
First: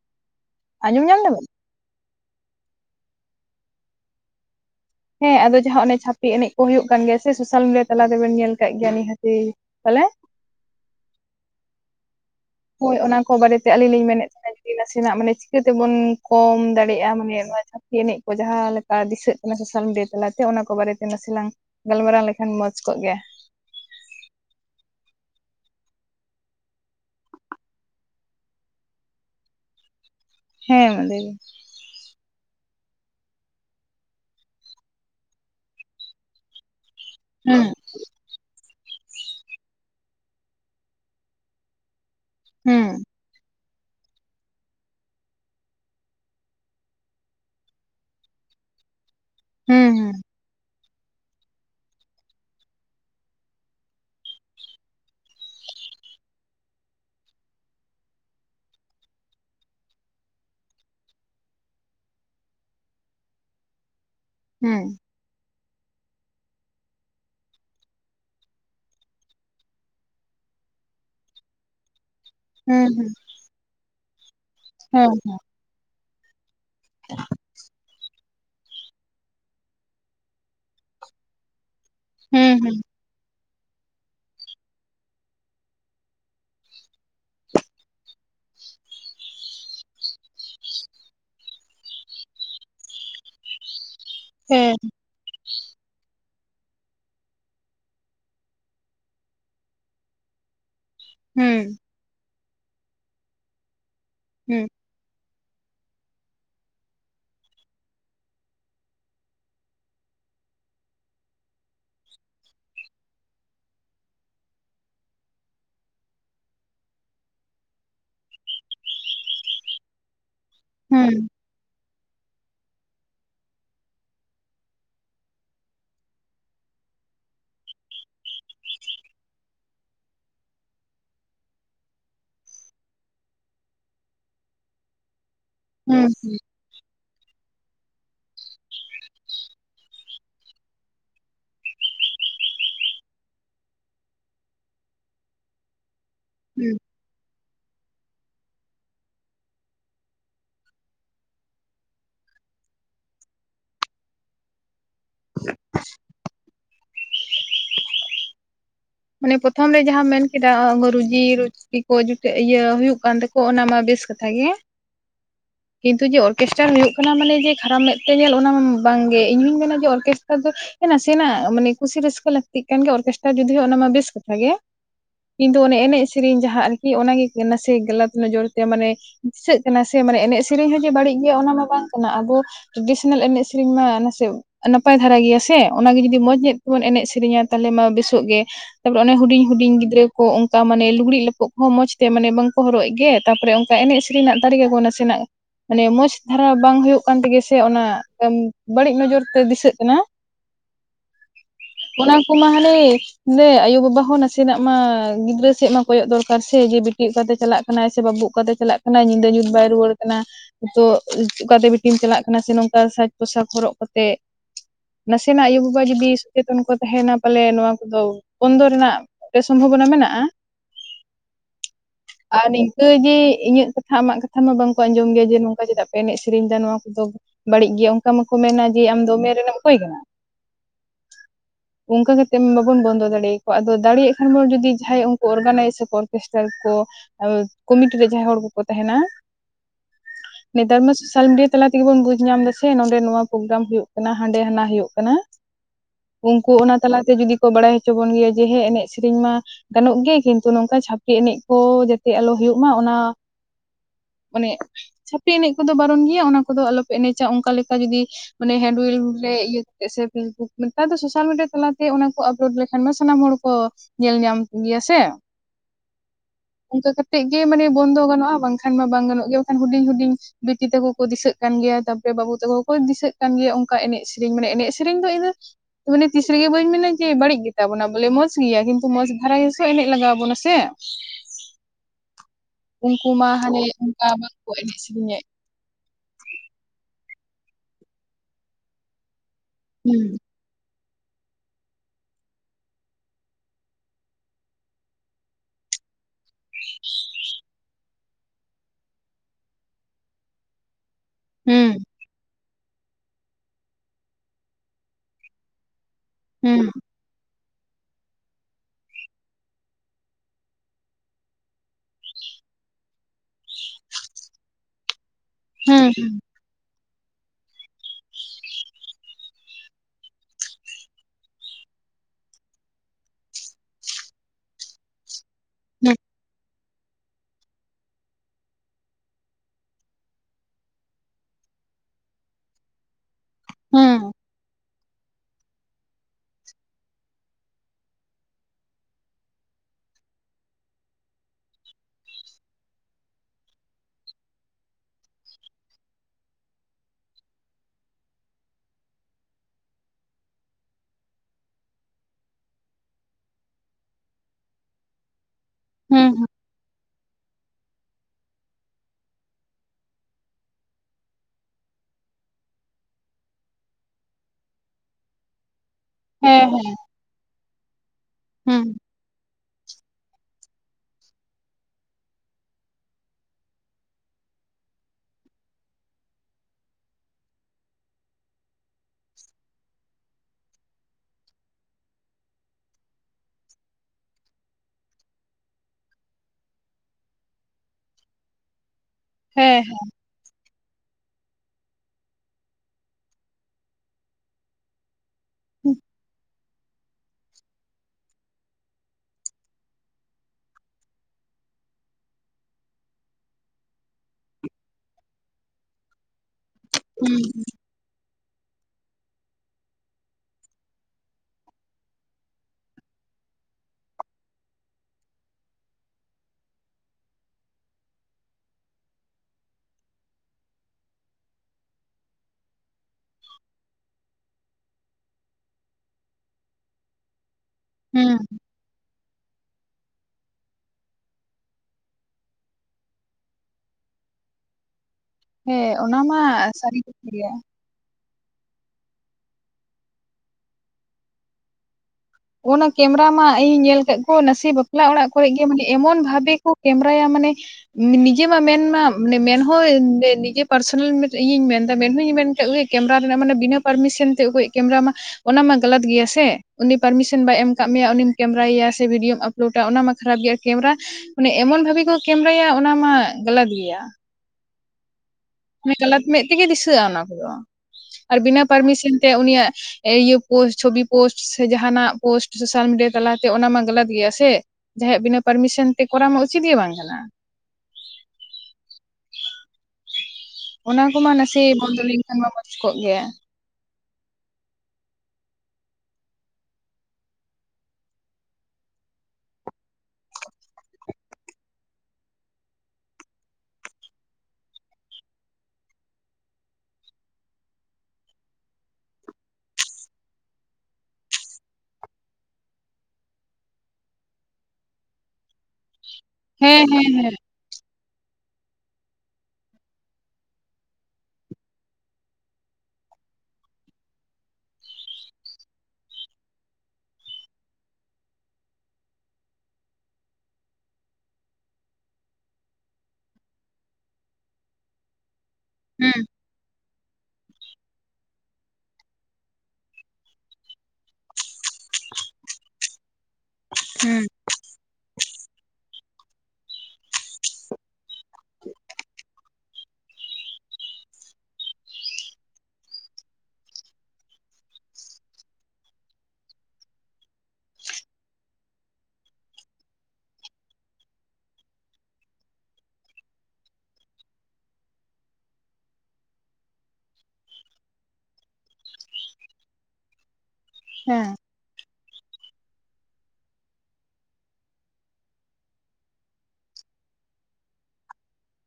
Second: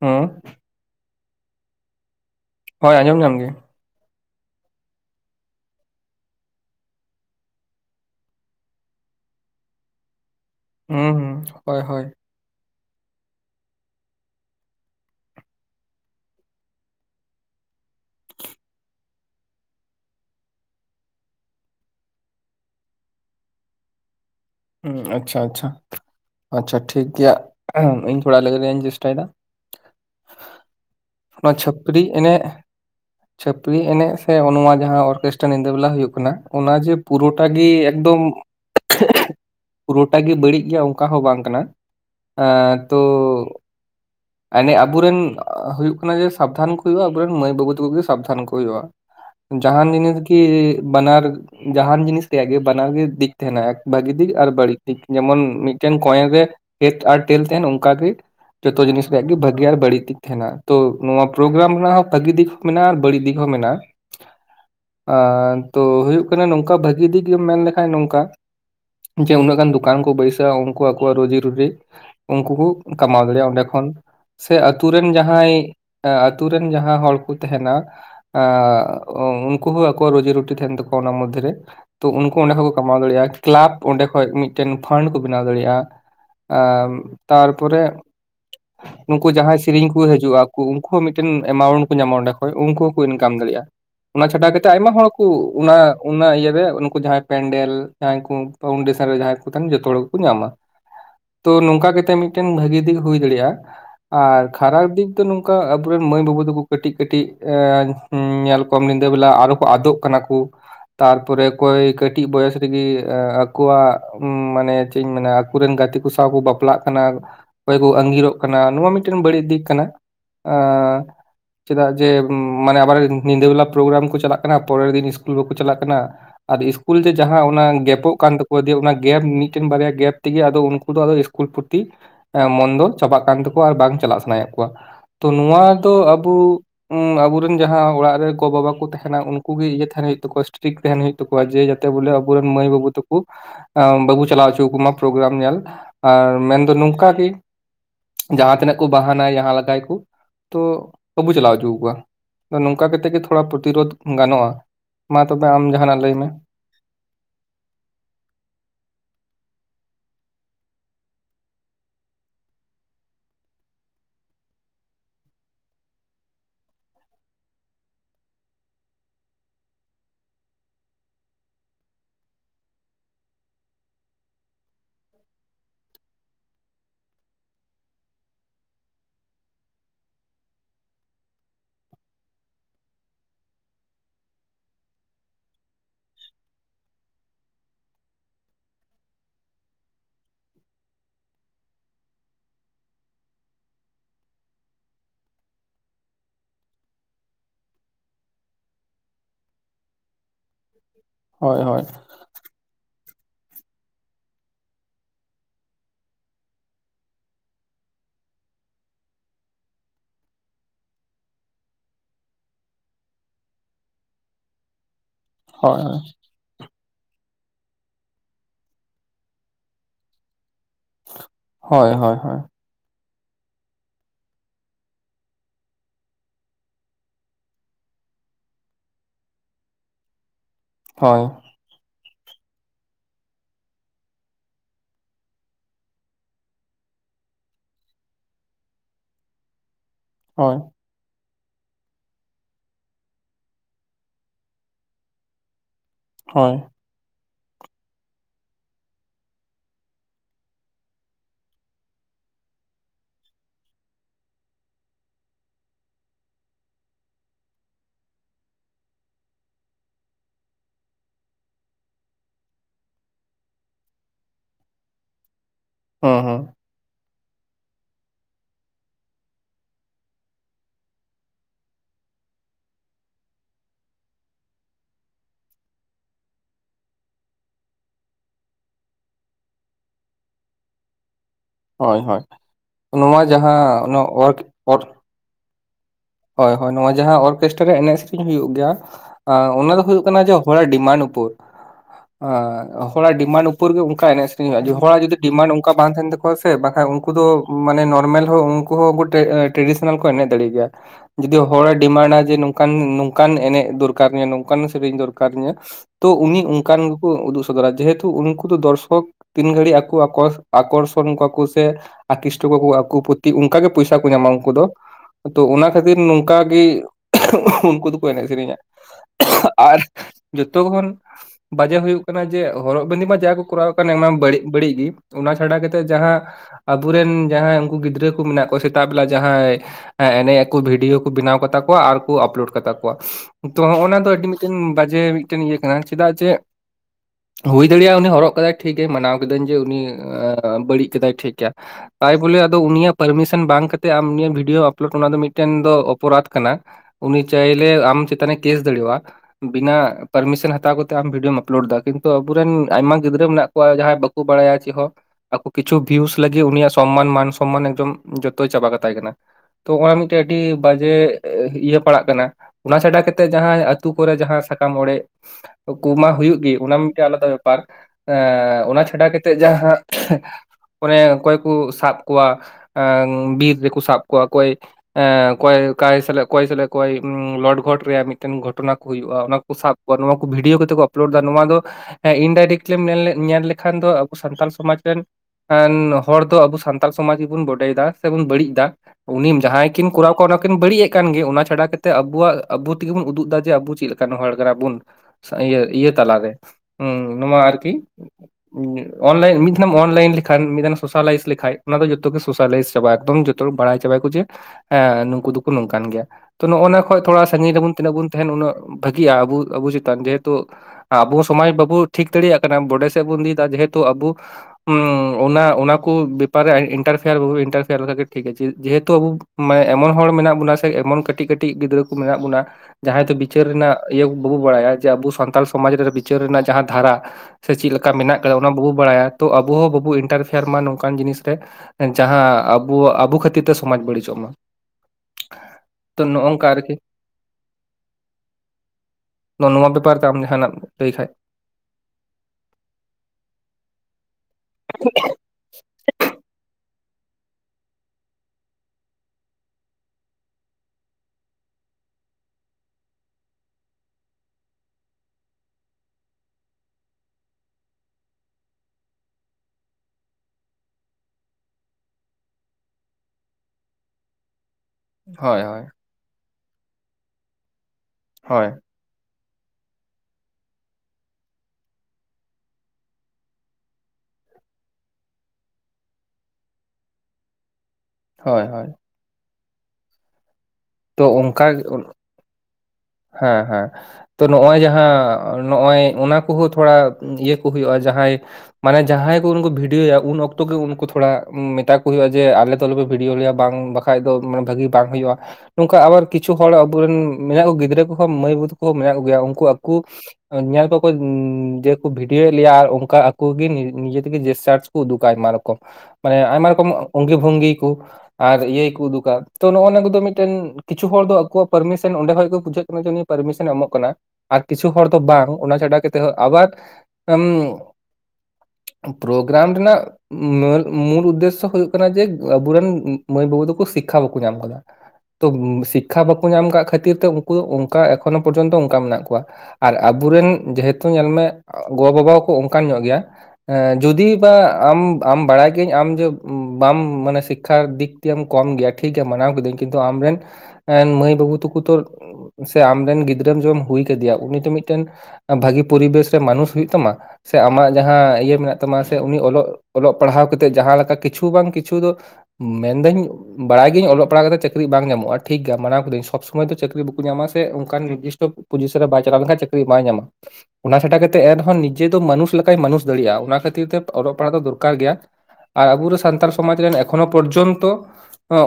ᱦᱮᱸ [unintelligible] ᱟᱸᱢᱚᱢ ᱧᱟᱢ ᱮᱫᱟ ᱵᱮᱱ? ᱦᱳᱭ ᱟᱸᱡᱚᱢ ᱧᱟᱢ ᱜᱮ, ᱦᱮᱸ ᱟᱫᱚ ᱡᱟᱦᱟᱸ ᱪᱷᱟᱯᱨᱤ ᱮᱱᱮᱡ ᱠᱚ ᱦᱩᱭᱩᱜ ᱠᱟᱱ ᱜᱮᱭᱟ, ᱥᱮ ᱥᱳᱥᱟᱞ ᱢᱤᱰᱤᱭᱟ ᱛᱟᱞᱟᱛᱮ ᱵᱮᱱ ᱧᱮᱞ ᱠᱟᱜ ᱜᱮᱭᱟ ᱱᱤᱦᱟᱹᱛᱤ ᱛᱚᱞᱮ [unintelligible] ᱦᱩᱸ ᱦᱩᱸ ᱦᱳᱭ ᱦᱳᱭ ᱦᱳᱭ ᱚᱱᱟ ᱠᱚ ᱵᱟᱨᱮᱛᱮ ᱟᱹᱞᱤᱧ ᱞᱤᱧ ᱢᱮᱱᱮᱫ ᱛᱟᱦᱮᱱᱟ ᱡᱮ ᱱᱟᱥᱮᱱᱟᱜ ᱢᱟᱱᱮ ᱪᱤᱠᱟᱹ ᱛᱮᱵᱚᱱ ᱠᱚᱢ ᱫᱟᱲᱮᱭᱟᱜᱼᱟ, ᱢᱟᱱᱮ ᱱᱚᱣᱟ ᱮᱱᱮᱡ ᱠᱚ ᱡᱟᱦᱟᱸ ᱞᱮᱠᱟ ᱫᱤᱥᱟᱹᱜ ᱠᱟᱱᱟ ᱥᱳᱥᱟᱞ ᱢᱤᱰᱤᱭᱟ ᱛᱟᱞᱟᱛᱮ ᱚᱱᱟ ᱠᱚ ᱵᱟᱨᱮᱛᱮ ᱱᱟᱥᱮᱱᱟᱜ ᱜᱟᱞᱢᱟᱨᱟᱣ ᱞᱮᱠᱷᱟᱱ ᱢᱚᱸᱡᱽ ᱠᱚᱜ ᱜᱮᱭᱟ᱾ ᱦᱩᱸ ᱟᱪᱪᱷᱟ ᱟᱪᱪᱷᱟ, ᱟᱪᱪᱷᱟ ᱴᱷᱤᱠ ᱜᱮᱭᱟ ᱤᱧ ᱛᱷᱚᱲᱟ ᱞᱟᱹᱭ ᱨᱮᱭᱟᱜ ᱤᱧ ᱪᱮᱥᱴᱟᱭ ᱮᱫᱟ᱾ ᱦᱮᱸ ᱢᱟ ᱞᱟᱹᱭ ᱵᱤᱱ? ᱟᱹᱰᱤ [unintelligible] ᱪᱷᱟᱹᱯᱨᱤ ᱮᱱᱮᱡ ᱥᱮ ᱱᱚᱣᱟ ᱡᱟᱦᱟᱸ ᱚᱨᱠᱮᱥᱴᱨᱟ ᱧᱤᱫᱟᱹ ᱵᱮᱞᱟ ᱦᱳᱭᱳᱜ ᱠᱟᱱᱟ, ᱚᱱᱟ ᱡᱮ ᱯᱩᱨᱟᱹᱴᱟ ᱦᱩᱸ ᱜᱮ ᱮᱠᱫᱚᱢ ᱯᱩᱨᱟᱹᱴᱟ ᱜᱮ ᱵᱟᱹᱲᱤᱡ ᱜᱮᱭᱟ ᱚᱱᱠᱟ ᱦᱚᱸ ᱵᱟᱝ ᱠᱟᱱᱟ ᱛᱚ ᱦᱩᱸ ᱮᱱᱮᱡ ᱟᱵᱚᱨᱮᱱ ᱦᱩᱭᱩᱜ ᱠᱟᱱᱟ ᱡᱮ ᱥᱟᱵᱫᱷᱟᱱ ᱠᱚ ᱦᱩᱭᱩᱜᱼᱟ ᱟᱵᱚᱨᱮᱱ ᱢᱟᱹᱭ ᱵᱟᱹᱵᱩ ᱛᱟᱠᱚ ᱜᱮ ᱥᱟᱵᱫᱷᱟᱱ ᱠᱚ ᱦᱩᱭᱩᱜᱼᱟ᱾ ᱡᱟᱦᱟᱱ ᱦᱩᱸ ᱡᱤᱱᱤᱥ ᱠᱤ ᱵᱟᱱᱟᱨ ᱡᱟᱸᱦᱟᱱ ᱡᱤᱱᱤᱥ ᱛᱮᱭᱟᱜ ᱜᱮ ᱵᱟᱱᱟᱨ ᱜᱮ ᱫᱤᱠ ᱛᱟᱦᱮᱱᱟ ᱮᱠ ᱵᱷᱟᱜᱤ ᱫᱤᱠ ᱟᱨ ᱵᱟᱹᱲᱤᱡ ᱫᱤᱠ ᱡᱮᱢᱚᱱ ᱢᱤᱫᱴᱮᱱ ᱠᱚᱭᱮᱱ ᱨᱮ, ᱦᱮᱰ ᱟᱨ ᱴᱮᱞ ᱛᱟᱦᱮᱱ ᱚᱱᱠᱟᱟᱜ ᱜᱮ ᱡᱚᱛᱚ ᱡᱤᱱᱤᱥ ᱜᱮ ᱵᱷᱟᱜᱤ ᱟᱨ ᱵᱟᱹᱲᱤᱡ ᱫᱤᱠ ᱛᱟᱦᱮᱱᱟ ᱾ᱛᱚ ᱱᱚᱣᱟ ᱯᱨᱳᱜᱨᱟᱢ ᱨᱮᱱᱟᱜ ᱦᱚᱸ ᱵᱷᱟᱜᱤ ᱫᱤᱠ ᱦᱚᱸ ᱢᱮᱱᱟᱜᱼᱟ ᱟᱨ ᱵᱟᱹᱲᱤᱡ ᱫᱤᱠ ᱦᱚᱸ ᱢᱮᱱᱟᱜᱼᱟ᱾ [inaudible] ᱦᱮᱸ ᱟᱨ ᱛᱳ ᱦᱳᱭᱳᱜ ᱠᱟᱱᱟ ᱱᱚᱝᱠᱟ ᱵᱷᱟᱹᱜᱤ ᱫᱤᱠ ᱜᱮᱢ ᱢᱮᱱᱞᱠᱷᱟᱱ ᱱᱚᱝᱠᱟ ᱡᱮ ᱩᱱᱟᱹᱜ ᱜᱟᱱ ᱫᱚᱠᱟᱱ ᱠᱚ ᱵᱟᱹᱭᱥᱟᱹᱜᱼᱟ ᱩᱱᱠᱩ ᱟᱠᱚᱣᱟᱜ ᱨᱳᱡ [unintelligible] ᱩᱱᱠᱩ ᱠᱚ ᱦᱩᱸ ᱠᱟᱢᱟᱣ ᱫᱟᱲᱮᱭᱟᱜᱼᱟ ᱾ ᱚᱸᱰᱮ ᱠᱷᱚᱱ ᱥᱮ ᱟᱛᱩ ᱨᱮᱱ ᱦᱩᱸ ᱦᱩᱸ ᱡᱟᱦᱟᱸᱭ ᱮ ᱟᱛᱳ ᱨᱮᱱ ᱡᱟᱦᱟᱸᱭ ᱦᱚᱲ ᱠᱚ ᱛᱟᱸᱦᱮᱱᱟ᱾ ᱮ ᱩᱱᱠᱩ ᱦᱚᱸ ᱟᱠᱚᱣᱟᱜ ᱨᱩᱡᱤ ᱨᱩᱴᱤ ᱛᱟᱦᱮᱱ ᱛᱟᱠᱚᱣᱟ ᱚᱱᱟ ᱢᱚᱫᱽᱨᱮ ᱛᱚ ᱩᱱᱠᱩ ᱚᱸᱰᱮ ᱦᱮᱸ ᱦᱚᱸᱠᱚ ᱠᱟᱢᱟᱣ ᱫᱟᱲᱮᱭᱟᱜᱼᱟ᱾ ᱠᱮᱞᱟᱯ ᱚᱸᱰᱮ ᱠᱷᱚᱱ ᱢᱤᱫᱴᱮᱱ ᱯᱷᱟᱱᱰ ᱠᱚ ᱵᱮᱱᱟᱣ ᱫᱟᱲᱮᱭᱟᱜᱼᱟ, ᱛᱟᱨᱯᱚᱨᱮ ᱱᱩᱠᱩ ᱡᱟᱦᱟᱸᱭ ᱥᱮᱨᱮᱧ ᱠᱚ ᱦᱤᱡᱩᱜ-ᱟ ᱟᱠᱚ ᱩᱱᱠᱩ ᱦᱚᱸ ᱢᱤᱫᱴᱮᱱ ᱮᱢᱟᱣᱩᱱᱰ ᱠᱚ ᱧᱟᱢᱟ, ᱚᱸᱰᱮ ᱠᱷᱚᱱ ᱩᱱᱠᱩ ᱦᱚᱸᱠᱚ ᱤᱱᱠᱟᱢ ᱫᱟᱲᱮᱭᱟᱜᱼᱟ᱾ ᱚᱱᱟ ᱪᱷᱟᱰᱟ ᱠᱟᱛᱮ ᱦᱮᱸ ᱟᱭᱢᱟ ᱦᱚᱲ ᱠᱚ‌ ᱚᱱᱟ ᱤᱭᱟᱹᱨᱮ ᱩᱱᱠᱩ ᱡᱟᱦᱟᱸᱭ ᱯᱮᱱᱰᱮᱞ ᱡᱟᱦᱟᱸᱭ ᱠᱚ ᱯᱷᱟᱣᱩᱱᱰᱮᱥᱚᱱ ᱨᱮ ᱡᱟᱦᱟᱸᱭ ᱠᱚ ᱛᱟᱦᱮᱱ ᱡᱚᱛᱚ ᱦᱚᱲ ᱧᱟᱢᱟ, ᱛᱚ ᱦᱮᱸ ᱱᱚᱝᱠᱟ ᱠᱟᱛᱮ ᱢᱤᱫᱴᱮᱱ ᱵᱷᱟᱹᱜᱤ ᱫᱤᱠ ᱦᱩᱭ ᱫᱟᱲᱮᱭᱟᱜᱼᱟ᱾ ᱟᱨ ᱦᱮᱸ ᱠᱷᱟᱨᱟᱯ ᱫᱤᱠ ᱚ ᱱᱚᱝᱠᱟ ᱟᱵᱚᱨᱮᱱ ᱢᱟᱹᱭ ᱵᱟᱹᱵᱩ ᱛᱟᱠᱚ ᱠᱟᱹᱴᱤᱡ ᱠᱟᱹᱴᱤᱡ ᱧᱮᱞ ᱠᱚᱢ ᱧᱤᱫᱟᱹ ᱵᱮᱞᱟ ᱟᱨᱚᱠᱚ ᱟᱫᱚᱜ ᱠᱟᱱᱟ ᱠᱚ᱾ ᱛᱟᱨᱯᱚᱨᱮ ᱚᱠᱚᱭ ᱠᱟᱹᱴᱤᱡ ᱵᱚᱭᱮᱥ ᱨᱮᱜᱮ ᱟᱠᱚᱣᱟᱜ ᱢᱟᱱᱮ ᱪᱮᱫ ᱤᱧ ᱢᱮᱱᱟ, ᱟᱠᱚᱨᱮᱱ ᱜᱟᱛᱮ ᱠᱚ ᱥᱟᱶ ᱠᱚ ᱵᱟᱯᱞᱟᱜ ᱠᱟᱱᱟ, ᱚᱠᱚᱭ ᱠᱚ ᱟᱸᱜᱤᱨᱚᱜ ᱠᱟᱱᱟ᱾ ᱱᱚᱣᱟ ᱢᱤᱫᱴᱮᱱ ᱵᱟᱹᱲᱤᱡ ᱫᱤᱠ ᱠᱟᱱᱟ ᱦᱮᱸ ᱦᱮᱸ ᱮ ᱪᱮᱫᱟᱜ ᱡᱮ, ᱢᱟᱱᱮ ᱟᱵᱟᱨ ᱧᱤᱫᱟᱹ ᱵᱮᱞᱟ ᱯᱨᱳᱜᱨᱟᱢ ᱠᱚ ᱪᱟᱞᱟᱜ ᱠᱟᱱᱟ ᱯᱚᱨᱮᱨ ᱫᱤᱱ ᱤᱥᱠᱩᱞ ᱵᱟᱠᱚ ᱪᱟᱞᱟᱜ ᱠᱟᱱᱟ᱾ ᱟᱫᱚ ᱤᱥᱠᱩᱞ ᱨᱮ ᱡᱟᱦᱟᱸ ᱚᱱᱟ ᱜᱮᱯᱚᱜ ᱠᱟᱱ ᱛᱟᱠᱚᱣᱟ ᱡᱮ, ᱚᱱᱟ ᱜᱮᱯ ᱢᱤᱫᱴᱮᱱ ᱵᱟᱨᱭᱟ ᱜᱮᱯ ᱛᱮᱜᱮ ᱟᱫᱚ ᱩᱱᱠᱩ ᱫᱚ ᱟᱫᱚ ᱤᱥᱠᱩᱞ ᱯᱚᱛᱤ ᱢᱚᱱᱫᱚ ᱪᱟᱵᱟᱜ ᱠᱟᱱ ᱛᱟᱠᱚᱣᱟ, ᱟᱨ ᱵᱟᱝ ᱪᱟᱞᱟᱜ ᱥᱟᱱᱟᱭᱮᱫ ᱠᱚᱣᱟ ᱛᱳ ᱱᱚᱣᱟ ᱫᱚ ᱦᱮᱸ ᱟᱵᱚ ᱟᱵᱚᱨᱮᱱ ᱡᱟᱦᱟᱸ ᱚᱲᱟᱜ ᱨᱮ ᱜᱚ ᱵᱟᱵᱟ ᱠᱚ ᱛᱟᱦᱮᱱᱟ ᱩᱱᱠᱩ‌ ᱜᱮ ᱤᱭᱟᱹ ᱛᱟᱦᱮᱸᱱ ᱦᱳᱭᱳᱜ ᱛᱟᱠᱚᱣᱟ ᱮᱥᱴᱤᱨᱤᱠ ᱛᱟᱦᱮᱱ ᱦᱩᱭᱩᱜ ᱛᱟᱠᱚᱣᱟ᱾ ᱡᱮ ᱡᱟᱛᱮ ᱵᱚᱞᱮ ᱟᱵᱚᱨᱮᱱ ᱢᱟᱹᱭ ᱵᱟᱹᱵᱩ ᱛᱟᱠᱚ ᱵᱟᱵᱚ ᱪᱟᱞᱟᱣ ᱦᱚᱪᱚ ᱟᱠ ᱠᱚᱢᱟᱟ ᱯᱨᱳᱜᱨᱟᱢ ᱧᱮᱞ ᱟᱨ ᱢᱮᱱᱫᱚ ᱦᱮᱸ ᱱᱚᱝᱠᱟᱜᱮ ᱡᱟᱦᱟᱸᱛᱤᱱᱟᱹᱜ ᱠᱚ ᱵᱟᱦᱟᱱᱟ ᱡᱟᱦᱟᱸ ᱞᱟᱜᱟᱭ ᱠᱚ ᱛᱚ ᱵᱟᱵᱩ ᱪᱟᱞᱟᱣ ᱦᱚᱪᱚ ᱟᱠ ᱠᱚᱣᱟ ᱟᱫᱚ ᱱᱚᱝᱠᱟ ᱠᱟᱛᱮᱜ ᱜᱮ ᱛᱷᱚᱲᱟ ᱯᱨᱚᱛᱤᱨᱳᱫᱷ ᱜᱟᱱᱚᱜᱼᱟ ᱢᱟ ᱛᱚᱵᱮ ᱟᱢ ᱡᱟᱦᱱᱟᱜ ᱞᱟᱹᱭ ᱢᱮ ᱢᱟᱱᱮ ᱯᱨᱚᱛᱷᱚᱢ ᱨᱮ ᱡᱟᱦᱟᱸᱟᱢ ᱢᱮᱱᱠᱮᱫᱟ ᱨᱩᱡᱤ ᱨ ᱪᱠᱤ ᱠᱚ ᱡᱩᱛᱟᱹ ᱤᱭᱟᱹ ᱦᱩᱭᱩᱜ ᱠᱟᱱ ᱛᱟᱠᱚ ᱚᱱᱟ ᱢᱟ ᱵᱮᱥ ᱠᱟᱛᱷᱟ ᱜᱮ [inaudible] ᱠᱤᱱᱛᱩ ᱡᱮ ᱚᱨᱠᱮᱥᱴᱟᱨ ᱦ ᱦᱩᱭᱩᱜ ᱠᱟᱱᱟ ᱢᱟᱱᱮ ᱡᱮ ᱠᱷᱟᱨᱟᱯ ᱢᱮᱫ ᱛᱮ ᱧᱮᱞ ᱚᱱᱟ ᱢᱟ ᱵᱟᱝᱜᱮ ᱤᱧ ᱦᱚᱩᱧ ᱢᱮᱱᱟ ᱡᱮ ᱚᱨᱠᱮᱥᱴᱟᱨ ᱫᱚ ᱱᱟᱥᱮᱱᱟᱜ ᱢᱟᱱᱮ ᱠᱩᱥᱤ ᱨᱟᱹᱥᱠᱟᱹ ᱞᱟᱹᱠᱛᱤᱜ ᱠᱟᱱ ᱜᱮᱭᱟ ᱚᱨᱠᱮᱥᱴᱟᱨ ᱡᱩᱫᱤ ᱚᱱᱟ ᱢᱟ ᱵᱮᱥ ᱠᱟᱛᱷᱟ ᱜᱮᱭᱟ ᱤᱧᱫᱚ ᱚᱱᱮ ᱮᱱᱮᱡ ᱥᱮᱨᱮᱧ ᱡᱟᱦᱟᱸ ᱟᱨᱠᱤ ᱚᱱᱟᱜᱮ ᱱᱟᱥᱮ ᱜᱟᱞᱟᱛ ᱱᱚ ᱡᱚᱨᱛᱮ ᱢᱟᱱᱮ ᱫᱤᱥᱟᱹᱜ ᱠᱟᱱᱟ ᱥᱮ ᱢᱟᱱᱮ ᱮᱱᱮᱡ ᱥᱮᱨᱮᱧ ᱦᱚᱸ ᱡᱮ ᱵᱟᱹᱲᱤᱡ ᱜᱮᱭᱟ ᱚᱱᱟ ᱢᱟ ᱵᱟᱝ ᱠᱟᱱᱟ ᱟᱵᱚ ᱴᱨᱟᱰᱤᱥᱚᱱᱟᱞ ᱮᱱᱮᱡ ᱥᱮᱨᱮᱧ ᱢᱟ ᱱᱟᱥᱮ ᱱᱟᱯᱟᱭ ᱫᱷᱟᱨᱟ ᱜᱮᱭᱟ ᱥᱮ ᱚᱱᱟᱜᱮ ᱡᱩᱚᱫᱤ ᱢᱚᱸᱡᱽ ᱧᱚᱜ ᱛᱮᱵᱚᱱ ᱮᱱᱮᱡ ᱥᱮᱨᱮᱧᱟ ᱛᱟᱦᱦᱮ ᱢᱟ ᱵᱮᱥᱚᱜ ᱜᱮ ᱛᱟᱯᱚᱨᱮ ᱚᱱᱮ ᱦᱩᱰᱤᱧ ᱦᱩᱰᱤᱧ ᱜᱤᱫᱽᱨᱟᱹ ᱠᱚ ᱚᱱᱠᱟ ᱢᱟᱱᱮ ᱞᱩᱜᱽᱲᱤᱡ ᱞᱟᱯᱚᱜ ᱠᱚᱦᱚᱸ ᱢᱚᱸᱡᱽ ᱛᱮ ᱢᱟᱱᱮ ᱵᱟᱝ ᱦᱚᱨᱚᱜ ᱜᱮ ᱛᱟᱨᱯᱚᱨᱮ ᱚᱱᱠᱟ ᱮᱱᱮᱡ ᱥᱮᱨᱮᱧᱱᱟᱜ ᱫᱟᱲᱮ ᱜᱮᱵᱚ ᱱᱟᱥᱮᱱᱟᱜ ᱢᱟᱱᱮ ᱢᱚᱸᱡᱽ ᱫᱷᱟᱨᱟ ᱵᱟᱝ ᱦᱩᱭᱩᱜ ᱠᱟᱱ ᱛᱮᱜᱮ ᱥᱮ ᱚᱱᱟ ᱵᱟᱹᱲᱤᱡ ᱱᱚᱡᱚᱨ ᱛᱮ ᱫᱤᱥᱟᱹᱜ ᱠᱟᱱᱟ ᱦᱳᱭ ᱦᱳᱭ ᱚᱱᱟ ᱠᱩ ᱢᱟᱦᱟᱱ [unintelligible] ᱫᱮ ᱟᱭᱳ ᱵᱟᱵᱟ ᱦᱚᱸ ᱱᱟᱥᱮᱱᱟᱜ ᱢᱟ ᱜᱤᱫᱽᱨᱟᱹ ᱥᱮᱫ ᱢᱟ ᱠᱚᱭᱚᱜ ᱫᱚᱨᱠᱟᱨ ᱥᱮ ᱡᱮ ᱵᱤᱴᱤ ᱚᱠᱟᱛᱮ ᱪᱟᱞᱟᱜ ᱠᱟᱱᱟᱼᱼ ᱠᱟᱱᱟᱭ ᱥᱮ ᱵᱟᱹᱵᱩᱵ ᱠᱟᱛᱮ ᱪᱟᱞᱟᱜ ᱠᱟᱱᱟᱭ ᱧᱤᱫᱟᱹ ᱧᱩᱛ ᱵᱟᱭ ᱨᱩᱣᱟᱹᱲ ᱠᱟᱱᱟ ᱛᱳ ᱚᱠᱟᱛᱮ ᱵᱤᱴᱤᱢ ᱪᱟᱞᱟᱜ ᱠᱟᱱᱟ ᱥᱮ ᱱᱚᱝᱠᱟ ᱥᱟᱡᱽ ᱯᱳᱥᱟᱠ ᱦᱚᱨᱚᱜ ᱠᱟᱛᱮᱜ ᱱᱟᱥᱮᱱᱟᱜ ᱦᱳᱭ ᱟᱭᱩᱼᱵᱟᱵᱟ ᱡᱩᱫᱤ ᱥᱚᱪᱮᱛᱚᱱ ᱠᱚ ᱛᱟᱦᱮᱱᱟ ᱯᱟᱞᱮ ᱱᱚᱣᱟ ᱵᱚᱱᱫᱚ ᱨᱮᱱᱟᱜ ᱥᱚᱢᱵᱷᱚᱵᱚᱱᱟ ᱢᱮᱱᱟᱜᱼᱟ ᱦᱳᱭ ᱦᱳᱭ ᱦᱳᱭ ᱟᱨ ᱱ ᱭ ᱡᱮ ᱤᱧᱟᱹᱜ ᱠᱟᱛᱷᱟ ᱟᱢᱟᱜ ᱠᱟᱛᱷᱟ ᱢᱟ ᱵᱟᱝᱠᱚ ᱟᱸᱡᱚᱢ ᱜᱮᱭᱟ ᱡᱮ ᱱᱚᱝᱠᱟ ᱪᱮᱫᱟᱜ ᱯᱮ ᱮᱱᱮᱡ ᱥᱮᱨᱮᱧ ᱮᱟ ᱱᱚᱣᱟ ᱠᱚᱫᱚ ᱵᱟᱹᱲᱤᱡ ᱜᱮᱭᱟ ᱚᱱᱠᱟ ᱢᱟᱠᱚ ᱢᱮᱱᱟ ᱡᱮ ᱟᱢ ᱫᱚᱢᱮᱨ ᱨᱮᱱᱢ ᱚᱠᱚᱭ ᱠᱟᱱᱟ ᱦᱳᱭ ᱚᱱᱠᱟ ᱠᱟᱛᱮᱢ ᱵᱚᱱ ᱵᱚᱱᱫᱚ ᱫᱟᱲᱮᱭᱟᱠᱚᱣᱟ ᱟᱫᱚ ᱫᱟᱲᱮᱭᱟᱜ ᱠᱷᱟᱱ ᱵᱚᱱ ᱡᱚᱫᱤ ᱡᱟᱦᱟᱸᱭ ᱩᱱᱠᱩ ᱚᱨᱜᱟᱱᱟᱭᱤᱡᱽ ᱥᱮ ᱚᱨᱠᱮᱥᱴᱟᱨ ᱠᱚ ᱠᱚᱢᱤᱴᱤ ᱨᱮ ᱡᱟᱦᱟᱸᱭ ᱦᱚᱲ ᱠᱚᱠᱚ ᱛᱟᱦᱮᱱᱟ ᱦᱳᱭ ᱱᱮᱛᱟᱨ ᱢᱟ ᱥᱳᱥᱟᱞ ᱢᱤᱰᱤᱭᱟ ᱛᱟᱞᱟ ᱛᱮᱜᱮ ᱵᱚᱱ ᱵᱩᱡᱽ ᱧᱟᱢ ᱮᱟᱥᱮ ᱱᱚᱰᱮ ᱱᱚᱣᱟ ᱯᱨᱳᱜᱨᱟᱢ ᱦᱩᱭᱩᱜ ᱠᱟᱱᱟ ᱦᱟᱸᱰᱮ ᱦᱟᱱᱟ ᱦᱩᱭᱩᱜ ᱠᱟᱱᱟ ᱩᱱᱠᱩ ᱦᱳᱭ ᱚᱱᱟ ᱛᱟᱞᱟᱛᱮ ᱡᱩᱫᱤ ᱠᱚ ᱵᱟᱲᱟᱭ ᱦᱚᱪᱚ ᱵᱚᱱ ᱜᱮᱭᱟ ᱡᱮ ᱦᱮᱸ ᱮᱱᱮᱡ ᱥᱮᱨᱮᱧ ᱢᱟ ᱜᱟᱱᱚᱜ ᱜᱮ ᱠᱤᱱᱛᱩ ᱱᱚᱝᱠᱟ ᱪᱷᱟᱯᱤ ᱮᱱᱮᱡ ᱠᱚ ᱡᱟᱛᱮ ᱟᱞᱚ ᱦᱩᱭᱩᱜ ᱢᱟ ᱚᱱᱟ ᱢᱟᱱᱮ ᱪᱷᱟᱹᱯᱤ ᱮᱱᱮᱡ ᱠᱚᱫᱚ ᱵᱟᱨᱚᱱ ᱜᱮᱭᱟ ᱚᱱᱟ ᱠᱚᱫᱚ ᱟᱞᱚᱯᱮ ᱮᱱᱮᱡᱟ ᱚᱱᱠᱟᱠᱟ ᱡᱩᱚᱫᱤ ᱢᱟᱱᱮ ᱦᱮᱱᱰᱮᱞ ᱨᱮ ᱤᱭᱟᱹ ᱥᱮ ᱯᱷᱮᱥᱵᱩᱠ ᱱᱮᱛᱟᱨ ᱫᱚ ᱥᱳᱥᱟᱞ ᱢᱤᱰᱤᱭᱟ ᱛᱟᱞᱟᱛᱮ ᱚᱱᱟ ᱠᱚ ᱳᱰ ᱞᱮᱠᱷᱟᱱ ᱢᱟ ᱥᱟᱱᱟᱢ ᱦᱚᱲ ᱠᱚ ᱧᱮᱞ ᱧᱟᱢ ᱠᱚ ᱜᱮᱭᱟ ᱥᱮ ᱦᱮᱸ ᱦᱮᱸ ᱚᱱᱠᱟᱛᱜ ᱜᱮ ᱢᱟᱱᱮ ᱵᱚᱱᱫᱚ ᱜᱟᱱᱚᱜᱼᱟ ᱵᱟᱝᱠᱷᱟᱱ ᱢᱟ ᱵᱟᱝ ᱜᱟᱱᱚᱜ ᱜᱮᱭᱟ ᱵᱟᱝᱠᱷᱟᱱ ᱦᱩᱰᱤᱧ ᱦᱩᱰᱤᱧ ᱵᱤᱴᱤ ᱛᱟᱠᱚ ᱠᱚ ᱫᱤᱥᱟᱹᱜ ᱠᱟᱱ ᱜᱮᱭᱟ ᱛᱟᱨᱯᱚᱨ ᱵᱟᱹᱵᱩ ᱛᱟᱠᱚᱠᱚ ᱫᱤᱥᱟᱹᱜ ᱠᱟᱱ ᱜᱮᱭᱟ ᱚᱱᱠᱟ ᱮᱱᱮᱡ ᱥᱮᱨᱮᱧ ᱢᱟᱱᱮ ᱮᱱᱮᱡ ᱥᱮᱨᱮᱧ ᱫᱚ ᱤᱧ ᱫᱚ ᱢᱟᱱᱮ ᱛᱤᱥ ᱨᱮᱜᱮ ᱢᱟᱹᱱᱟᱧ ᱵᱟᱹᱲᱤᱡ ᱜᱮᱛᱟ ᱵᱚᱱᱟ ᱵᱚᱞᱮ ᱢᱚᱸᱡ ᱜᱮᱭᱟ ᱠᱤᱱᱛᱩ ᱢᱚᱸ ᱫᱷᱟᱨᱟ ᱜᱮᱤᱥ ᱦᱚᱸ ᱮᱱᱮᱡ ᱞᱟᱜᱟᱣ ᱵᱚᱱᱟ ᱥᱮ ᱦᱳᱭ ᱦᱳᱭ ᱩᱱᱠᱩ ᱱᱚᱣᱟ ᱢᱟ ᱦᱟᱱᱮ ᱡᱟᱦᱟᱸ ᱚᱱᱟ ᱚᱱᱠᱟ ᱚᱨ ᱵᱟᱝᱠᱚ ᱮᱱᱮᱡ ᱚᱨ ᱥᱮᱨᱮᱧᱮᱫ ᱦᱳᱭ ᱦᱳᱭ ᱱᱚᱣᱟ ᱡᱟᱦᱟᱸ ᱚᱨᱠᱮᱥᱴᱟᱨ ᱨᱮᱭᱟᱜ ᱮᱱᱮᱡ ᱥᱮᱨᱮᱧ ᱦᱳᱭᱳ ᱜᱮᱭᱟ ᱚᱱᱟ ᱫᱚᱳᱭ ᱦᱩᱸ ᱠᱟᱱᱟ ᱡᱮ ᱦᱚᱲ ᱰᱤᱢᱟᱱᱰ ᱩᱯᱚᱨ ᱦᱚᱲᱟᱜ ᱰᱤᱢᱟᱱᱰ ᱩᱯᱚᱨᱜ ᱜᱮ ᱚᱱᱠᱟ ᱮᱱᱮᱡ ᱥᱮᱨᱮᱧ ᱦᱩᱭᱩᱜᱼᱟ ᱦᱚᱲᱟᱜ ᱡᱩᱫᱤᱰᱤᱢᱟᱱᱰ ᱚᱱᱠᱟ ᱵᱟᱝ ᱛ ᱛᱟᱦᱮᱱ ᱛᱟᱠᱚ ᱥᱮ ᱵᱟᱝᱠᱷᱟᱱ ᱩᱱᱠᱩ ᱫᱚ ᱢᱟᱱᱮ ᱱᱚᱨᱢᱮᱞ ᱦᱚᱸ ᱩᱱᱠᱩ ᱦᱚᱸ ᱩᱱ ᱴᱨᱟᱰᱤᱥᱚᱱᱟᱞ ᱠᱚ ᱮᱱᱮᱡ ᱫᱟᱲᱮ ᱜᱮᱭᱟ ᱡᱩᱫᱤ ᱦᱩᱸ ᱦᱚᱲᱮ ᱰᱤᱢᱟᱱᱰᱟ ᱡᱮ ᱱᱚᱝᱠᱟᱱ ᱱᱚᱝᱠᱟᱱ ᱮᱱᱮᱡ ᱫᱚᱨᱠᱟᱨᱤᱧᱟ ᱱᱚᱝᱠᱟᱱ ᱥᱮᱨᱮᱧ ᱫᱚᱨᱠᱟᱨᱤᱧᱟᱹ ᱛᱚ ᱩᱱᱤ ᱦᱩᱸ ᱚᱱᱠᱟᱱ ᱩᱫᱩᱜ ᱥᱚᱫᱚᱨᱟ ᱡᱮᱦᱮᱛᱩ ᱩᱱᱠᱩ ᱫᱚ ᱫᱚᱨᱥᱚᱠ ᱛᱤᱱ ᱜᱷᱟᱹᱲᱤᱡ ᱟᱠᱚ ᱟᱠᱚᱨᱥᱚᱱ ᱠᱚᱣᱟ ᱠᱚ ᱥᱮ ᱟᱠᱤᱥᱴᱚ ᱠᱚᱠᱚ ᱟᱠᱚ ᱯᱨᱚᱛᱤ ᱚᱱᱠᱟᱜᱮ ᱯᱚᱭᱥᱟ ᱠᱚ ᱧᱟᱢᱟ ᱩᱱᱠᱩ ᱫᱚ ᱛ ᱦᱩᱸ ᱠᱷᱟᱹᱛᱤᱨ ᱦᱩᱸ ᱱᱚᱝᱠᱟᱟᱜ ᱜᱮ ᱩᱱᱠᱩ ᱫᱚᱠᱚ ᱮᱱᱮᱡ ᱥᱮᱨᱮᱧᱟ ᱟᱨ ᱡᱚᱛᱚ ᱦᱚᱲ ᱵᱟᱡᱮ ᱦᱩᱭᱩᱜ ᱠᱟᱱᱟ ᱡᱮ ᱦᱚᱨᱚᱜ ᱵᱟᱸᱫᱮ ᱢᱟ ᱡᱟ ᱠᱚ ᱠᱚᱨᱟᱣ ᱠᱟᱱᱟ ᱚᱱᱟ ᱵᱟᱹᱲᱤᱡ ᱵᱟᱹᱲᱤᱡ ᱜᱮ ᱚᱱᱟ ᱪᱷᱟᱰᱟ ᱠᱟᱛᱮᱜ ᱦᱩᱸ ᱡᱟᱦᱟᱸ ᱟᱵᱚᱨᱮᱱ ᱡᱟᱦᱟᱸᱭ ᱩᱱᱠᱩ ᱜᱤᱫᱽᱨᱟᱹ ᱠᱚ ᱢᱮᱱᱟᱜ ᱠᱚᱣᱟ ᱥᱮᱛᱟᱜ ᱵᱮᱞᱟ ᱡᱟᱦᱟᱸᱭ ᱮ ᱮᱱᱮᱡ ᱵᱷᱤᱰᱭᱳ ᱠᱚ ᱵᱮᱱᱟᱣ ᱠᱟᱛᱟ ᱠᱚᱣᱟ ᱟᱨ ᱠᱚ ᱟᱯᱞᱳᱰ ᱠᱟᱛᱟ ᱠᱚᱣᱟ ᱛᱚ ᱱᱚᱜ-ᱱᱚᱣᱟ ᱫᱚ ᱦᱩᱸ ᱟᱹᱰᱤ ᱛᱤᱱ ᱵᱟᱡᱮ ᱢᱤᱫᱴᱮᱱ ᱤᱭᱟᱹ ᱠᱟᱱᱟ ᱪᱮᱫᱟᱜ ᱪᱮ ᱦᱩᱭ ᱫᱟᱲᱮᱭᱟᱜᱼᱟ ᱩᱱᱤ ᱦᱚᱨᱚᱜ ᱟᱠᱟᱫᱟᱭ ᱴᱷᱤᱠ ᱜᱮ ᱢᱟᱱᱟᱣ ᱠᱤᱫᱟᱹᱧ ᱡᱮ ᱩᱱᱤ ᱵᱟᱹᱲᱤᱡ ᱠᱮᱫᱟᱭ ᱴᱷᱤᱠ ᱜᱮᱭᱟ ᱟᱡ ᱵᱚᱞᱮ ᱟᱫᱚ ᱩᱱᱤᱭᱟᱜ ᱯᱟᱨᱢᱤᱥᱚᱱ ᱵᱟᱝ ᱠᱟᱛᱮ ᱟᱢ ᱩᱱᱤᱭᱟᱜ ᱵᱷᱤᱰᱭᱳ ᱟᱯᱞᱳᱰ ᱚᱱᱟ ᱫᱚ ᱢᱤᱫᱴᱮᱱ ᱢᱤᱫᱴᱮᱱ ᱫᱚ ᱚᱯᱚᱨᱟᱫᱷ ᱠᱟᱱᱟ ᱩᱱᱤ ᱪᱟᱦᱞᱮ ᱟᱢ ᱪᱮᱛᱟᱱ ᱮ ᱠᱮᱥ ᱫᱟᱲᱮᱣᱟᱜᱼᱟ ᱵᱮᱱᱟ. ᱯᱟᱨᱢᱤᱥᱚᱱ ᱦᱟᱛᱟᱣ ᱠᱟᱛᱮ ᱟᱢ ᱵᱷᱤᱰᱭᱳᱢ ᱟᱯᱞᱳᱰ ᱮᱫᱟ ᱠᱤᱱᱛᱩ ᱟᱵᱚᱨᱮᱱ ᱟᱭᱢᱟ ᱜᱤᱫᱽᱨᱟᱹ ᱢᱮᱱᱟᱜ ᱠᱚᱣᱟ ᱡᱟᱦᱟᱸᱭ ᱵᱟ ᱠᱚ ᱵᱟᱲᱟᱭᱟ ᱪᱮᱫ ᱦᱚᱸ ᱟᱠᱚ ᱠᱤᱪᱷᱩ ᱦᱩᱸ ᱵᱷᱤᱭᱩᱥ ᱦᱩᱸ ᱞᱟᱹᱜᱤᱫ ᱩᱱᱤᱭᱟᱜ ᱞᱟ. ᱜᱤᱫ ᱥᱚᱢᱢᱟᱱ ᱢᱟᱱ ᱥᱚᱢᱢᱟᱱ ᱮᱠᱫᱚᱢ ᱡᱚᱛᱚᱭ ᱪᱟᱵᱟ ᱠᱟᱛᱟᱭ ᱠᱟᱱᱟ ᱛᱚ ᱚᱱᱟ ᱢᱤᱫ ᱟᱹᱰᱤ ᱵᱟᱡᱮ ᱤᱭᱟᱹ ᱯᱟᱲᱟᱜ ᱠᱟᱱᱟ ᱚᱱᱟ ᱪᱷᱟᱰᱟ ᱠᱟᱛᱮᱜ ᱡᱟᱦᱟᱸᱭ ᱟ. ᱛᱩ ᱠᱚᱨᱮ ᱡᱟᱦᱟᱸ ᱥᱟᱠᱟᱢ ᱚᱲᱮᱡ ᱠᱚ ᱢᱟ ᱦᱩᱭᱩᱜ ᱦᱮᱸ ᱜᱤ ᱚᱱᱟ ᱦᱮᱸ ᱢᱤᱫᱴᱮᱱ ᱟᱞᱟᱫᱟ ᱵᱮᱯᱟᱨ ᱟᱸᱻ ᱦᱩᱸ ᱚᱱᱟ ᱪᱷᱟᱰᱟ ᱠᱟᱛᱮ ᱡᱟᱦᱟᱸ [unintelligible] ᱚᱱᱮ ᱚᱠᱚᱭ ᱠᱚ ᱥᱟᱵ ᱠᱚᱣᱟ ᱟᱸ ᱵᱤᱨ ᱨᱮ ᱠᱚ ᱥᱟᱵ ᱠᱚᱣᱟ ᱚᱠᱚᱭ ᱟᱺ.. ᱚᱠᱚᱭ ᱚᱠᱟᱭ ᱥᱟᱞᱟᱜ ᱚᱠᱚᱭ ᱥᱟᱞᱟᱜ ᱚᱠᱚᱭ ᱞᱚᱰ ᱜᱷᱚᱴ ᱨᱮᱭᱟᱜ ᱢᱤᱫᱴᱮᱱ ᱜᱷᱚᱴᱚᱱᱟ ᱠᱚ ᱦᱩᱭᱩᱜᱼᱟ ᱚᱱᱟ ᱠᱚ ᱥᱟᱵ ᱠᱚᱣᱟ ᱱᱚᱣᱟ ᱠᱚ ᱵᱷᱤᱰᱭᱳ ᱠᱟᱛᱮ ᱠᱚ ᱟᱯᱞᱳᱰ ᱫᱟ ᱱᱚᱣᱟ ᱫᱚ ᱤᱱᱰᱟᱭᱨᱮᱠᱴᱞᱤ ᱮᱢ ᱧᱮᱞ... ᱧᱮᱞ ᱞᱮᱠᱷᱟᱱ ᱫᱚ ᱟᱵᱚ ᱥᱟᱱᱛᱟᱞ ᱥᱚᱢᱟᱡᱽ ᱨᱮᱱ ᱟᱺᱻ... ᱦᱚᱲ ᱫᱚ ᱟᱵᱚ ᱥᱟᱱᱛᱟᱞ ᱥᱚᱢᱟᱡᱽ ᱜᱮᱵᱚᱱ ᱵᱚᱰᱮ ᱮᱫᱟ ᱥᱮ ᱵᱚᱱ ᱵᱟᱹᱲᱤᱡ ᱮᱫᱟ ᱩᱱᱤ ᱦᱮᱸ ᱦᱮᱸ ᱡᱟᱦᱟᱸᱭ ᱠᱤᱱ ᱠᱚᱨᱟᱣ ᱠᱚᱣᱟᱜ ᱢᱟ ᱠᱤᱱ ᱵᱟᱹᱲᱤᱡᱜ ᱮᱫ ᱠᱟᱱᱜᱤ ᱚᱱᱟ ᱪᱷᱟᱰᱟ ᱠᱟᱛᱮ ᱟᱵᱚᱣᱟᱜ ᱟᱵᱚ ᱛᱮᱜᱮ ᱵᱚᱱ ᱩᱫᱩᱜ ᱮᱫᱟ ᱡᱮ ᱟᱵᱚ ᱪᱮᱫ ᱞᱮᱠᱟᱱ ᱦᱚᱲ ᱠᱟᱱᱟ ᱵᱚᱱ ᱤᱭᱟᱹ ᱤᱭᱟᱹ ᱛᱟᱞᱟᱨᱮ ᱦᱩᱸ ᱱᱚᱣᱟ ᱟᱨᱠᱤ [unintelligible] ᱚᱱᱞᱤᱱ ᱢᱤᱫ ᱫᱷᱟ ᱮᱢ ᱚᱱᱞᱟᱭᱤᱱ ᱞᱮᱠᱷᱟᱱ ᱢᱤᱫᱷᱟᱣ ᱮᱢ ᱥᱚᱥᱤᱟᱞᱤᱥ ᱞᱮᱠᱟᱡ ᱚᱱᱟ ᱫᱚ ᱡᱚᱛᱚᱜ ᱜᱮ ᱥᱚᱥᱤᱟᱞᱤᱥ ᱪᱟᱵᱟᱼᱟ ᱮᱠᱫᱚᱢ ᱡᱚᱛᱚ ᱛᱚᱵᱮ ᱵᱟᱲᱟᱭ ᱪᱟᱵᱟᱭ ᱟᱠᱚ ᱡᱮ ᱟ.. ᱱᱩᱠᱩ ᱫᱚ ᱠᱚ ᱱᱚᱝᱠᱟᱱ ᱜᱮᱭᱟ ᱛᱚ ᱱᱚᱜ-ᱱᱚᱣᱟ ᱠᱷᱚᱱ ᱛᱷᱚᱲᱟ ᱦᱩᱸ ᱥᱟᱺᱜᱤᱧ ᱨᱮᱵᱚᱱ ᱛᱤᱱᱟᱹᱜ ᱵᱩᱱ ᱛᱟᱦᱮᱱ ᱩᱱᱟᱹᱜ ᱵᱷᱟᱹᱜᱤᱭᱟ ᱟᱵᱚ ᱟᱵᱚ ᱪᱮᱛᱟᱱ ᱡᱮᱦᱮᱛᱩ ᱟᱵᱩ ᱥᱚᱢᱟᱡ ᱵᱟᱵᱩ ᱴᱷᱤᱠ ᱫᱟᱲᱮᱭᱟᱜ ᱠᱟᱱᱟ ᱵᱚᱰᱮ ᱥᱮᱫ ᱵᱩᱱ ᱤᱫᱤ ᱮᱫᱟ ᱡᱮᱦᱮᱛᱩ ᱟᱵᱩ ᱦᱩ... ᱚᱱᱟ, ᱚᱱᱟ ᱠᱚ ᱵᱮᱯᱟᱨ ᱨᱮ ᱤᱱᱴᱟᱨᱯᱷᱮᱭᱟᱨ ᱵᱟᱝ ᱵᱩᱱ ᱤᱱᱴᱟᱨᱯᱷᱮᱭᱟᱨ ᱞᱮᱠᱷᱟᱱ ᱴᱷᱤᱠ- ᱡᱮ ᱡᱮᱦᱮᱛᱩ ᱟᱵ [unintelligible] ᱢᱟ ᱢᱟᱱᱮ ᱮᱢᱚᱱ ᱦᱚᱲ ᱢᱮᱱᱟᱜ ᱵᱚᱱᱟ ᱥᱮ ᱮᱢᱚᱱ ᱠᱟᱹᱴᱤᱡ ᱠᱟᱹᱴᱤᱡ ᱜᱤᱫᱽᱨᱟᱹ ᱠᱩ ᱢᱮᱱᱟᱜ ᱵᱚᱱᱟ ᱡᱟᱦᱟᱸᱭ ᱫᱚ ᱵᱤᱪᱟᱹᱨ ᱨᱮᱱᱟᱜ ᱤᱭᱟᱹ ᱵᱟᱵᱚ ᱵᱟᱲᱟᱭᱟ ᱡᱮ ᱟᱵᱚ ᱥᱟᱱᱛᱟᱲ ᱥᱚᱢᱟᱡᱽ ᱨᱮ ᱵᱤᱪᱟᱹᱨ ᱨᱮᱱᱟᱜ ᱡᱟᱦᱟᱸ ᱫᱷᱟᱨᱟ ᱥᱮ ᱪᱮᱫ ᱞᱮᱠᱟ ᱢᱮᱱᱟᱜ ᱦᱩᱸ ᱟᱠᱟᱫᱟ ᱚᱱᱟ ᱵᱟᱵᱚ ᱵᱟᱲᱟᱭᱟ ᱛᱚ ᱟᱵᱚ ᱦᱚᱸ ᱵᱟᱵᱚ ᱤᱱᱴᱟᱨ..... ᱯᱷᱮᱭᱟᱨ ᱢᱟ ᱱᱚᱝᱠᱟᱱ ᱡᱤᱱᱤᱥ ᱨᱮ, ᱡᱟᱦᱟᱸ ᱟᱵᱚᱣᱟᱜ ᱟᱵᱚ ᱠᱷᱟᱹᱛᱤᱨ ᱛᱮ ᱥᱚᱢᱟᱡᱽ ᱵᱟᱹᱲᱤᱡᱚᱜ ᱢᱟ ᱦᱮᱸ ᱛᱚ ᱚᱱᱟᱢᱟ ᱱᱚᱜᱼᱚᱝᱠᱟ ᱟᱨᱠᱤ ᱥᱟᱹᱨᱤ ᱠᱷᱟᱛᱟ ᱜᱮ ᱢᱟ ᱱᱚᱣᱟ ᱵᱮᱯᱟᱨ ᱛᱮ ᱟᱢ ᱡᱟᱦᱟᱱᱟᱜ ᱮᱢ ᱞᱟᱹᱭ ᱠᱷᱟᱡ ᱚᱱᱟ ᱠᱮᱢᱮᱨᱟ ᱢᱟ ᱤᱧ ᱧᱮᱞ ᱠᱮᱫ ᱠᱚ ᱱᱟᱥᱮ ᱵᱟᱯᱞᱟ ᱚᱲᱟᱜ ᱠᱚᱨᱮ ᱜᱮ ᱢᱟᱱᱮ ᱮᱢᱚᱱ ᱵᱷᱟᱵᱮ ᱠᱚ ᱠᱮᱢᱨᱟᱭᱟ ᱢᱟᱱᱮ ᱱᱤᱡᱮ ᱢᱟ ᱢᱮᱱ ᱢᱟᱱᱮ ᱢᱮᱱᱦᱚ ᱱᱤᱡᱮ ᱯᱟᱨᱥᱚᱱᱟᱞ ᱤᱧᱤᱧ ᱢᱮᱱᱫᱟ ᱢᱮᱱᱦᱚᱧ ᱢᱮᱱ ᱠᱮᱫ ᱜᱤ ᱠᱮᱢᱮᱨᱟ ᱨᱮᱱᱟᱜ ᱢᱟᱱᱮ ᱵᱤᱱᱟᱹ ᱯᱟᱨᱢᱤᱥᱮᱱ ᱛᱮ ᱚᱠᱚᱭᱟᱜ ᱠᱮᱢᱮᱨᱟ ᱢᱟ ᱚᱱᱟ ᱢᱟ ᱜᱟᱞᱚᱛ ᱜᱮᱭᱟ ᱥᱮ ᱯᱟᱨᱢᱤᱥᱮᱱ ᱵᱟᱭ ᱮᱢ ᱟᱠᱟᱫ ᱢᱮᱭᱟ ᱩᱱᱤᱢ ᱠᱮᱢᱨᱟᱭᱮᱭᱟ ᱥᱮ ᱵᱷᱤᱰᱤᱭᱳᱢ ᱟᱯᱞᱳᱰ-ᱟ ᱚᱱᱟᱢᱟ ᱠᱷᱟᱨᱟᱵ ᱜᱮᱭᱟ ᱠᱮᱢᱮᱨᱟ ᱚᱱᱮ ᱮᱢᱚᱱ ᱵᱷᱟᱵᱮ ᱠᱚ ᱠᱮᱢᱮᱨᱟᱭᱟ ᱚᱱᱟ ᱢᱟ ᱜᱟᱞᱟᱛ ᱜᱮᱭᱟ ᱦᱳᱭ ᱦᱳᱭ ᱜᱟᱞᱟᱛ ᱢᱮᱫ ᱛᱮᱜᱮ ᱫᱤᱥᱟᱹᱜᱼᱟ ᱚᱱᱟ ᱠᱚᱫᱚ ᱟᱨ ᱵᱤᱱᱟ. ᱦᱳᱭ ᱯᱟᱨᱢᱤᱥᱚᱱ ᱛᱮ ᱩᱱᱤᱭᱟᱜ ᱤᱭᱟᱹ ᱯᱳᱥᱴ ᱪᱷᱚᱵᱤ ᱯᱳᱥᱴ ᱥᱮ ᱡᱟᱦᱟᱱᱟᱜ ᱯᱳᱥᱴ ᱥᱳᱥᱟᱞ ᱢᱤᱰᱤᱭᱟ ᱛᱟᱞᱟᱛᱮ ᱚᱱᱟ ᱢᱟ ᱜᱟᱞᱟᱛ ᱜᱮᱭᱟ ᱥᱮ ᱡᱟᱦᱟᱸᱭᱟᱜ ᱵᱤᱱᱟᱹ ᱯᱟᱨᱢᱤᱥᱚᱱ ᱛᱮ ᱠᱚᱨᱟᱣ ᱢᱟ ᱩᱪᱤᱛ ᱜᱮ ᱵᱟᱝ ᱠᱟᱱᱟ ᱦᱳᱭ ᱦᱳᱭ ᱚᱱᱟ ᱛᱚ ᱠᱚᱢᱟ ᱱᱟᱥᱮ ᱚᱱᱠᱟ ᱵᱚᱱᱫᱚ ᱞᱮᱱ ᱠᱷᱟᱱ ᱢᱟ ᱢᱚᱸᱡᱽ ᱠᱚᱜ ᱜᱮᱭᱟ ᱦᱮᱸ ᱦᱮᱸ ᱛᱚ ᱱᱚᱜᱼᱚᱭ ᱡᱟᱦᱟᱸ ᱱᱚᱜᱼᱚᱭ ᱚᱱᱟ ᱠᱚᱦᱚᱸ ᱛᱷᱚᱲᱟ ᱤᱭᱟᱹ ᱠᱚ ᱦᱩᱭᱩᱜᱼᱟ ᱡᱟᱦᱟᱸᱭ ᱢᱟᱱᱮ ᱡᱟᱦᱟᱸᱭ ᱠᱚ ᱩᱱᱠᱩ ᱵᱷᱤᱰᱭᱳᱭᱟ ᱩᱱ ᱚᱠᱛᱚ ᱜᱮ ᱩᱱᱠᱩ ᱛᱷᱚᱲᱟ ᱢᱮᱛᱟ ᱠᱚ ᱦᱩᱭᱩᱜᱼᱟ ᱡᱮ ᱟᱞᱮ ᱫᱚ ᱟᱞᱚᱯᱮ ᱵᱷᱤᱰᱭᱳ ᱞᱮᱭᱟ ᱵᱟᱝ ᱵᱟᱠᱷᱟᱱ ᱠᱷᱟᱡ ᱫᱚ ᱢᱟᱱ... ᱵᱷᱟᱹᱜᱤ ᱵᱟᱝ ᱦᱩᱭᱩᱜᱼᱟ ᱱᱚᱝᱠᱟ ᱟᱵᱟᱨ ᱠᱤᱪᱷᱩ ᱦᱚᱲ ᱟᱵᱚᱨᱮᱱ ᱢᱮᱱᱟᱜ ᱠᱚᱜᱮ ᱜᱤᱫᱽᱨᱟᱹ ᱠᱚᱦᱚᱸ ᱢᱟᱹᱭ ᱵᱟᱹᱵᱩ ᱠᱚᱦᱚᱸ ᱢᱮᱱᱟᱜ ᱠᱚ ᱜᱮᱭᱟ ᱩᱱᱠᱩ ᱟᱠᱚᱠᱩ ᱧᱮᱞ ᱠᱚᱠᱚ ᱡᱮ ᱠᱚ ᱵᱷᱤᱰᱭᱳ ᱮᱫ ᱞᱮᱭᱟ ᱟᱨ ᱚᱱᱠᱟ ᱟᱠᱚ ᱜᱮ ᱱᱤᱡᱮ ᱛᱮᱜᱮ [unintelligible] ᱩᱫᱩᱜᱟ ᱟᱭᱢᱟ ᱨᱚᱠᱚᱢ ᱢᱟᱱᱮ ᱟᱭᱢᱟ ᱨᱚᱠᱚᱢ ᱦᱮᱸ ᱦᱮᱸ ᱚᱝᱜᱤ ᱦᱮᱸ ᱵᱷᱚᱝᱜᱤ ᱠᱚ ᱟᱨ ᱤᱭᱟᱹᱭ ᱠᱚ ᱩᱫᱩᱜᱟ ᱛᱚ ᱱᱚᱜᱼᱚ ᱱᱚᱶᱟ ᱠᱚᱫᱚ ᱢᱤᱫ ᱴᱮᱱ ᱠᱤᱪᱷᱩ ᱦᱚᱲ ᱫᱚ ᱟᱠᱚᱣᱟᱜ ᱯᱟᱨᱢᱤᱥᱚᱱ ᱚᱸᱰᱮ ᱠᱷᱚᱡ ᱠᱚ [unintelligible] [unintelligible] ᱯᱟᱨᱢᱤᱥᱮᱱ ᱮ ᱮᱢᱚᱜ ᱠᱟᱱᱟ ᱟᱨ ᱠᱤᱪᱷᱩ ᱦᱚᱲ ᱫᱚ ᱵᱟᱝ ᱚᱱᱟ ᱪᱷᱟᱰᱟ ᱠᱟᱛᱮ ᱦᱚᱸ ᱟᱵᱟᱨ [unintelligible] ᱯᱨᱳᱜᱨᱟᱢ ᱨᱮᱱᱟᱜ ᱢᱩᱞ ᱢᱩᱞ ᱩᱫᱽᱫᱮᱥᱥᱚ ᱦᱳᱭᱳᱜ ᱠᱟᱱᱟ ᱡᱮ ᱟᱵᱚ ᱨᱮᱱ ᱢᱟᱹᱭ ᱵᱟᱹᱵᱩ ᱛᱟᱠᱚ ᱥᱤᱠᱠᱷᱟ ᱵᱟᱠᱚ ᱧᱟᱢ ᱟᱠᱟᱫᱟ ᱛᱚ ᱥᱤᱠᱠᱷᱟ ᱦᱩᱸ ᱵᱟᱠᱚ ᱧᱟᱢ ᱠᱟᱜ ᱠᱷᱟᱹᱛᱤᱨ ᱛᱮ ᱩᱱᱠᱩ ᱚᱱᱠᱟ ᱮᱠᱷᱚᱱᱚ ᱯᱚᱨᱡᱚᱱᱛᱚ ᱚᱱᱠᱟ ᱢᱮᱱᱟᱜ ᱠᱚᱣᱟ ᱟᱨ ᱟᱵᱩ ᱨᱮᱱ ᱡᱮᱦᱮᱛᱩ ᱧᱮᱞ ᱢᱮ ᱜᱚ ᱵᱟᱵᱟ ᱦᱚᱸᱠᱚ ᱚᱱᱠᱟᱱ ᱧᱚᱜ ᱜᱮᱭᱟ ᱦᱮᱸ ᱦᱩᱸ ᱡᱩᱫᱤ ᱵᱟ ᱟᱢ ᱟᱢ ᱵᱟᱲᱟᱭ ᱜᱤᱭᱟᱹᱧ ᱟᱢ ᱡᱮ ᱵᱟᱢ ᱢᱟᱱᱮ ᱥᱤᱠᱠᱷᱟ ᱫᱤᱠᱼᱼ ᱛᱮᱢ ᱠᱚᱢ ᱜᱮᱭᱟ ᱴᱷᱤᱠ ᱜᱮᱭᱟ ᱢᱟᱱᱟᱣ ᱠᱤᱫᱟᱹᱧ ᱠᱤᱱᱛᱩ ᱟᱢ ᱨᱮᱱ ᱢᱟᱹᱭ ᱵᱟᱹᱵᱩ ᱛᱟᱠᱩ ᱛᱚ ᱥᱮ ᱟᱢ ᱨᱮᱱ ᱜᱤᱫᱽᱨᱟᱹᱢ ᱡᱮᱢ ᱦᱩᱭ ᱠᱟᱫᱮᱭᱟ ᱩᱱᱤ ᱫᱚ ᱢᱤᱫ ᱴᱮᱱ ᱵᱷᱟᱜᱤ ᱯᱚᱨᱤᱵᱮᱥ ᱨᱮ ᱢᱟᱱᱩᱥ ᱦᱩᱭᱩᱜ ᱛᱟᱢᱟ ᱥᱮ ᱟᱢᱟᱜ ᱡᱟᱸᱦᱟ ᱤᱭᱟᱹ ᱢᱮᱱᱟᱜ ᱛᱟᱢᱟ ᱥᱮ ᱩᱱᱤ ᱚᱞᱚᱜ ᱚᱞᱚᱜ ᱯᱟᱲᱦᱟᱣ ᱠᱟᱛᱮᱫ ᱡᱟᱸᱦᱟ ᱞᱮᱠᱟ ᱠᱤᱪᱷᱩ ᱵᱟᱝ ᱠᱤᱪᱷᱩ ᱫᱚ ᱢᱮᱱ ᱫᱟᱹᱧ ᱵᱟᱲᱟᱭ ᱜᱤᱭᱟᱹᱧ ᱚᱞᱚᱜ ᱯᱟᱲᱦᱟᱣ ᱠᱟᱛᱮᱫ ᱪᱟᱹᱠᱨᱤ ᱵᱟᱝ ᱧᱟᱢᱚᱜᱼᱟ ᱴᱷᱤᱠ ᱜᱮᱭᱟ ᱢᱟᱱᱟᱣ ᱠᱟᱫᱟᱹᱧ ᱥᱚᱵᱽ ᱥᱚᱢᱚᱭ ᱫᱚ ᱪᱟᱹᱠᱨᱤ ᱵᱟᱠᱚ ᱧᱟᱢᱟ ᱥᱮ ᱚᱱᱠᱟᱱ ᱱᱤᱨᱫᱤᱥᱴᱚ ᱯᱚᱡᱤᱥᱚᱱ ᱨᱮ ᱵᱟᱭ ᱪᱟᱞᱟᱣ ᱞᱮᱱᱠᱷᱟᱱ ᱪᱟᱹᱠᱨᱤ ᱵᱟᱭ ᱧᱟᱢᱟ ᱚᱱᱟ ᱪᱷᱟᱰᱟ ᱦᱮᱸ ᱠᱟᱛᱮᱫ ᱮᱱᱦᱚᱸ ᱱᱤᱡᱮ ᱫᱚ ᱢᱟᱱᱩᱥ ᱞᱮᱠᱟᱭ ᱢᱟᱱᱩᱥ ᱫᱟᱲᱮᱭᱟᱜᱼᱟ ᱚᱱᱟ ᱠᱷᱟᱹᱛᱤᱨ ᱛᱮ ᱚᱞᱚᱜ ᱯᱟᱲᱦᱟᱜ ᱫᱚᱨᱠᱟᱨ ᱜᱮᱭᱟ ᱟᱨ ᱟᱵᱚ ᱨᱮᱱ ᱥᱟᱱᱛᱟᱲ ᱥᱚᱢᱟᱡᱽ ᱨᱮᱱ ᱮᱠᱷᱚᱱᱳ ᱯᱚᱨᱡᱚᱱᱛᱚ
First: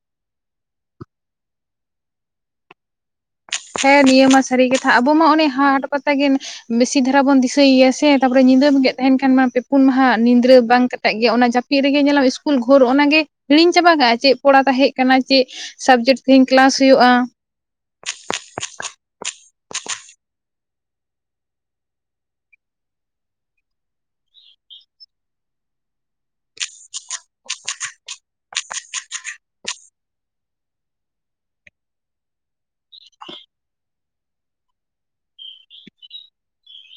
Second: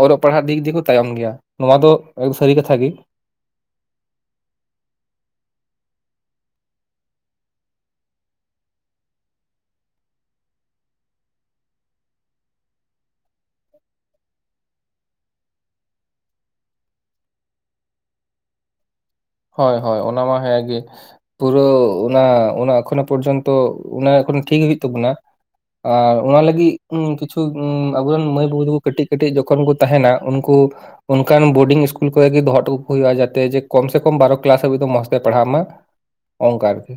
ᱚᱞᱚᱜ ᱯᱟᱲᱦᱟᱜ ᱫᱤᱠ ᱫᱤᱭᱮ ᱛᱟᱭᱚᱢ ᱜᱮᱭᱟ ᱱᱚᱣᱟ ᱫᱚ ᱥᱟᱹᱨᱤ ᱠᱟᱛᱷᱟ ᱜᱮ ᱦᱮᱸ ᱱᱤᱭᱟᱹ ᱢᱟ ᱥᱟᱹᱨᱤ ᱠᱟᱛᱷᱟ ᱟᱵᱚ ᱢᱟ ᱚᱱᱮ ᱦᱟᱴ ᱯᱟᱛᱟ ᱜᱮ ᱵᱮᱥᱤ ᱫᱷᱟᱨᱟ ᱵᱚᱱ ᱫᱤᱥᱟᱹᱭ ᱜᱮᱭᱟ ᱥᱮ ᱛᱟᱯᱚᱨᱮ ᱧᱤᱫᱟᱹ ᱵᱮᱸᱜᱮᱫ ᱛᱟᱦᱮᱱ ᱠᱷᱟᱱ ᱢᱟ ᱯᱮ ᱯᱩᱱ ᱢᱟᱦᱟ ᱧᱤᱫᱟᱹ ᱵᱟᱝ ᱠᱟᱴᱟᱜ ᱜᱮᱭᱟ ᱚᱱᱟ ᱡᱟᱯᱼᱼ [unintelligible] ᱨᱮᱜᱮ ᱧᱮᱞ ᱟᱢ ᱤᱥᱠᱩᱞ ᱜᱳᱨ [unintelligible] ᱚᱱᱟ ᱜᱮ ᱦᱤᱲᱤᱧ ᱪᱟᱵᱟ ᱠᱟᱜᱼᱟ ᱪᱮᱫ ᱯᱚᱲᱟ ᱛᱟᱦᱮᱸ ᱠᱟᱱᱟ ᱪᱮᱫ ᱥᱟᱵᱽᱡᱮᱠᱴ ᱛᱮᱦᱮᱧ ᱠᱮᱞᱟᱥ ᱦᱩᱭᱩᱜᱼᱟ [inaudible] ᱦᱳᱭ ᱦᱳᱭ ᱚᱱᱟ ᱢᱟ ᱦᱮᱸ ᱜᱮ ᱯᱩᱨᱟᱹ ᱚᱱᱟ ᱚᱱᱟ ᱮᱠᱷᱚᱱᱳ ᱯᱚᱨᱡᱚᱱᱛᱚ ᱚᱱᱟ ᱮᱠᱷᱚᱱᱳ ᱴᱷᱤᱠ ᱜᱮ ᱦᱳᱭᱳ ᱛᱟᱵᱚᱱᱟ ᱟᱨ ᱚᱱᱟ ᱞᱟᱹᱜᱤᱫ ᱠᱤᱪᱷᱩ ᱟᱵᱚ ᱨᱮᱱ ᱢᱟᱹᱭ ᱵᱟᱹᱵᱩ ᱛᱟᱠᱚ ᱠᱟᱹᱴᱤᱡ ᱠᱟᱹᱴᱤᱡ ᱡᱚᱠᱷᱚᱱ ᱠᱚ ᱛᱟᱦᱮᱱᱟ ᱩᱱᱠᱩ ᱚᱱᱠᱟᱱ ᱵᱳᱰᱤᱝ ᱤᱥᱠᱩᱞ ᱠᱚ ᱨᱮᱜᱮ ᱫᱚᱦᱚ ᱦᱚᱴᱚ ᱠᱟᱠᱚᱣᱟ ᱠᱚ ᱦᱩᱭᱩᱜᱼᱟ ᱡᱟᱛᱮ ᱡᱮ ᱠᱚᱢ ᱥᱮ ᱠᱚᱢ ᱠᱚᱢ ᱵᱟᱨ ᱠᱮᱞᱟᱥ ᱦᱟᱵᱤᱢ ᱢᱚᱸᱡᱽ ᱛᱮ ᱯᱟᱲᱦᱟᱜ ᱢᱟ ᱚᱱᱠᱟ ᱟᱨᱠᱤ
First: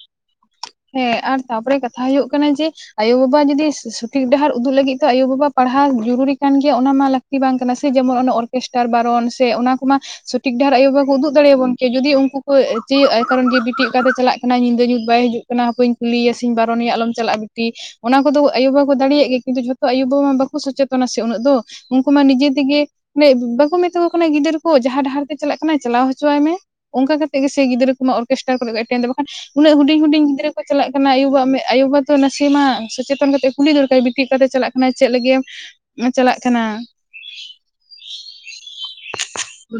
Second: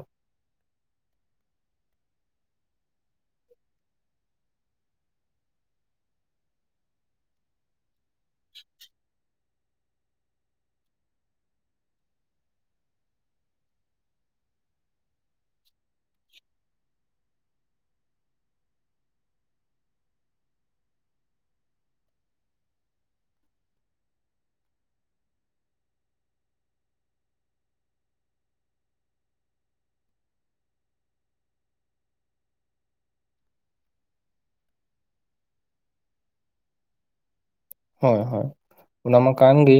ᱦᱮᱸ ᱟᱨ ᱛᱟᱯᱚᱨᱮ ᱠᱟᱛᱷᱟ ᱦᱩᱭᱩᱜ ᱠᱟᱱᱟ ᱡᱮ ᱟᱭᱳ ᱵᱟᱵᱟ ᱡᱩᱫᱤ ᱥᱚᱴᱷᱤᱠ ᱰᱟᱦᱟᱨ ᱩᱫᱩᱜ ᱞᱟᱹᱜᱤᱫ ᱟᱭᱳ ᱵᱟᱵᱟ ᱯᱟᱲᱦᱟᱣ ᱡᱩᱨᱩᱲᱤ ᱠᱟᱱ ᱜᱮᱭᱟ ᱚᱱᱟ ᱢᱟ ᱞᱟᱹᱠᱛᱤ ᱵᱟᱝ ᱠᱟᱱᱟ ᱥᱮ ᱡᱮ ᱢᱚᱱ ᱚᱱᱟ ᱚᱨᱜᱮᱥᱴᱟᱨ ᱵᱟᱨᱚᱱ ᱥᱮ ᱚᱱᱟ ᱠᱚᱢᱟ ᱥᱚᱴᱷᱤᱠ ᱰᱟᱦᱟᱨ ᱟᱭᱳ ᱵᱟᱵᱟ ᱠᱚ ᱩᱫᱩᱜ ᱫᱟᱲᱮᱭ ᱟᱵᱚᱱ ᱠᱮᱭᱟ ᱡᱩᱫᱤ ᱩᱱᱠᱩ ᱠᱚ ᱪᱟᱹᱭᱟᱜᱼᱟ ᱠᱟᱨᱚᱱ ᱵᱤᱴᱤ ᱚᱠᱟ ᱛᱮ ᱪᱟᱞᱟᱜ ᱠᱟᱱᱟ ᱧᱤᱫᱟᱹ ᱧᱩᱛ ᱵᱟᱭ ᱦᱤᱡᱩᱜᱼᱟ ᱠᱟᱱᱟ ᱦᱟᱯᱮᱧ ᱠᱩᱞᱤ ᱮᱭᱟ ᱥᱮ ᱵᱟᱨᱚᱱ ᱮᱭᱟ ᱟᱞᱚᱢ ᱪᱟᱞᱟᱜᱼᱟ ᱵᱤᱴᱤ ᱚᱱᱟ ᱠᱚᱫᱚ ᱟᱭᱳ ᱵᱟᱵᱟ ᱠᱚ ᱫᱟᱲᱮᱭᱟᱜ ᱜᱮᱭᱟ ᱠᱤᱱᱛᱩ ᱡᱷᱚᱛᱚ ᱟᱭᱳ ᱵᱟᱵᱟ ᱢᱟ ᱵᱟᱠᱚ ᱥᱚᱪᱮᱛᱚᱱᱟ ᱥᱮ ᱩᱱᱟᱹᱜ ᱫᱚ ᱩᱱᱠᱩ ᱢᱟ ᱱᱤᱡᱮ ᱛᱮᱜᱮ ᱵᱟᱠᱚ ᱢᱮᱛᱟ ᱠᱚ ᱠᱟᱱᱟ ᱜᱤᱫᱟᱹᱨ ᱠᱚ ᱡᱟᱦᱟ ᱰᱟᱦᱟᱨ ᱛᱮ ᱪᱟᱞᱟᱜ ᱠᱟᱱᱟ ᱪᱟᱞᱟᱣ ᱦᱚᱪᱚ ᱟᱭ ᱢᱮ ᱚᱱᱠᱟ ᱠᱟᱛᱮ ᱜᱮ ᱥᱮ ᱜᱤᱫᱽᱨᱟᱹ ᱠᱚᱢᱟ ᱚᱨᱜᱮᱥᱴᱟᱨ ᱠᱚᱨᱮ ᱠᱚ ᱮᱴᱮᱱᱮᱜᱼᱟ ᱵᱟᱠᱷᱟᱱ ᱩᱱᱟᱹᱜ ᱦᱩᱰᱤᱧ ᱦᱩᱰᱤᱧ ᱜᱤᱫᱽᱨᱟᱹ ᱠᱚ ᱪᱟᱞᱟᱜ ᱠᱟᱱᱟ ᱟᱭᱳ ᱵᱟᱵᱟ ᱟᱭᱳ ᱵᱟᱵᱟ ᱛᱚ ᱱᱟᱥᱮ ᱢᱟ ᱥᱚᱪᱮᱛᱚᱱ ᱠᱟᱛᱮ ᱠᱩᱞᱤ ᱫᱚᱨᱠᱟᱨ ᱵᱤᱴᱤ ᱚᱠᱟ ᱛᱮ ᱪᱟᱞᱟᱜ ᱠᱟᱱᱟ ᱪᱮᱫ ᱞᱟᱹᱜᱤᱫ ᱮᱢ ᱦᱮᱸ ᱪᱟᱞᱟᱜ ᱠᱟᱱᱟ ᱦᱳᱭ ᱦᱳᱭ ᱚᱱᱟ ᱢᱟ ᱠᱟᱱ ᱜᱮ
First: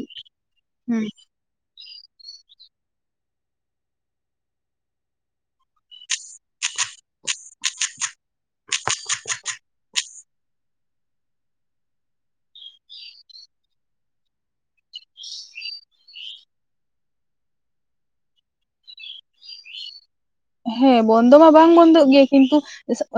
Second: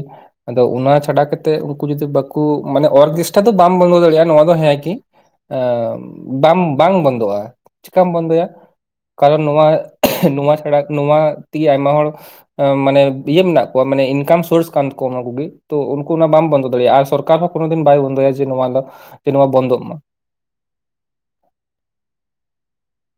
ᱟᱫᱚ ᱚᱱᱟ ᱦᱩᱸ ᱪᱷᱟᱰᱟ ᱠᱟᱛᱮ ᱩᱱᱠᱩ ᱡᱩᱫᱤ ᱵᱟᱠᱚ ᱢᱟᱱᱮ ᱚᱨᱜᱮᱥᱴᱟᱨ ᱫᱚ ᱵᱟᱢ ᱵᱚᱱᱫᱚ ᱫᱟᱲᱮᱭᱟᱜᱼᱟ ᱱᱚᱶᱟ ᱫᱚ ᱦᱮᱸ ᱜᱮ ᱦᱮᱸᱵᱟᱢ ᱵᱟᱝ ᱵᱚᱱᱫᱚᱜᱼᱟ ᱪᱤᱠᱟᱢ ᱵᱚᱱᱫᱚ [unintelligible] ᱠᱟᱨᱚᱱ ᱱᱚᱣᱟ ᱱᱚᱣᱟ ᱪᱷᱟᱲᱟ ᱱᱚᱣᱟ ᱛᱮᱜᱮ ᱟᱭᱢᱟ ᱦᱚᱲ ᱢᱟᱱᱮ ᱤᱭᱟᱹ ᱢᱮᱱᱟᱜ ᱠᱚᱣᱟ ᱢᱟᱱᱮ ᱤᱱᱠᱟᱢ ᱥᱳᱨᱥ ᱠᱟᱱᱟ ᱚᱱᱟ ᱠᱚᱜᱮ ᱛᱚ ᱩᱱᱠᱩ ᱚᱱᱟ ᱵᱟᱢ ᱵᱚᱱᱫᱚ ᱫᱟᱲᱮᱭᱟᱜᱼᱟ ᱟᱨ ᱥᱚᱨᱠᱟᱨ ᱦᱚᱸ ᱠᱳᱱᱳ ᱫᱤᱱ ᱵᱟᱭ ᱵᱚᱱᱫᱚᱭᱟ ᱡᱮ ᱱᱚᱣᱟ ᱱᱚᱣᱟ ᱵᱚᱱᱫᱚᱜ ᱢᱟ ᱦᱮᱸ ᱵᱚᱱᱫᱚ ᱢᱟ ᱵᱟᱝ ᱵᱚᱱᱫᱚᱜ ᱜᱮᱭᱟ ᱠᱤᱱᱛᱩ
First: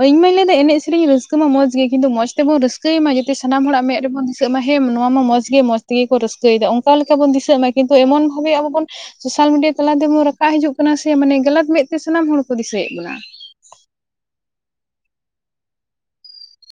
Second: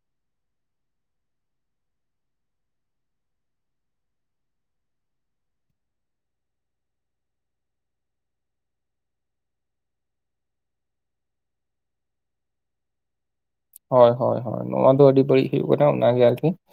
ᱤᱧ ᱢᱟᱹᱧ ᱞᱟᱹᱭ ᱫᱟ ᱮᱱᱮᱡ ᱥᱮᱨᱮᱧ ᱨᱟᱹᱥᱠᱟᱹ ᱢᱟ ᱢᱚᱸᱡᱽ ᱜᱮ ᱠᱤᱱᱛᱩ ᱢᱚᱸᱡᱽ ᱛᱮᱵᱚᱱ ᱨᱟᱹᱥᱠᱟᱹᱭ ᱢᱟ ᱡᱟᱛᱮ ᱥᱟᱱᱟᱢ ᱦᱚᱲ ᱟᱜ ᱢᱮᱫ ᱨᱮᱵᱚᱱ ᱫᱤᱥᱟᱹᱜ ᱢᱟ ᱦᱮᱸ ᱱᱚᱣᱟ ᱢᱟ ᱢᱚᱸᱡᱽ ᱜᱮ ᱢᱚᱸᱡᱽ ᱛᱮᱜᱮ ᱠᱚ ᱨᱟᱹᱥᱠᱟᱹᱭ ᱮᱫᱟ ᱚᱱᱠᱟ ᱞᱮᱠᱟ ᱵᱚᱱ ᱫᱤᱥᱟᱹᱜ ᱢᱟ ᱠᱤᱱᱛᱩ ᱮᱢᱚᱱ ᱵᱷᱟᱵᱮ ᱟᱵᱚ ᱵᱚᱱ ᱥᱳᱥᱟᱞ ᱢᱤᱰᱤᱭᱟ ᱛᱟᱞᱟ ᱛᱮᱵᱚᱱ ᱨᱟᱠᱟᱵ ᱦᱤᱡᱩᱜ ᱠᱟᱱᱟ ᱥᱮ ᱢᱟᱱᱮ ᱜᱟᱞᱟᱛ ᱢᱮᱫ ᱛᱮ ᱥᱟᱱᱟᱢ ᱦᱚᱲ ᱠᱚ ᱫᱤᱥᱟᱹᱭᱮᱫ ᱵᱚᱱᱟ ᱦᱳᱭ ᱦᱳᱭ ᱦᱳᱭ ᱱᱚᱣᱟ ᱫᱚ ᱟᱹᱰᱤ ᱵᱟᱹᱲᱤᱡ ᱦᱩᱭᱩᱜ ᱠᱟᱱᱟ ᱚᱱᱟ ᱜᱮ ᱟᱨᱠᱤ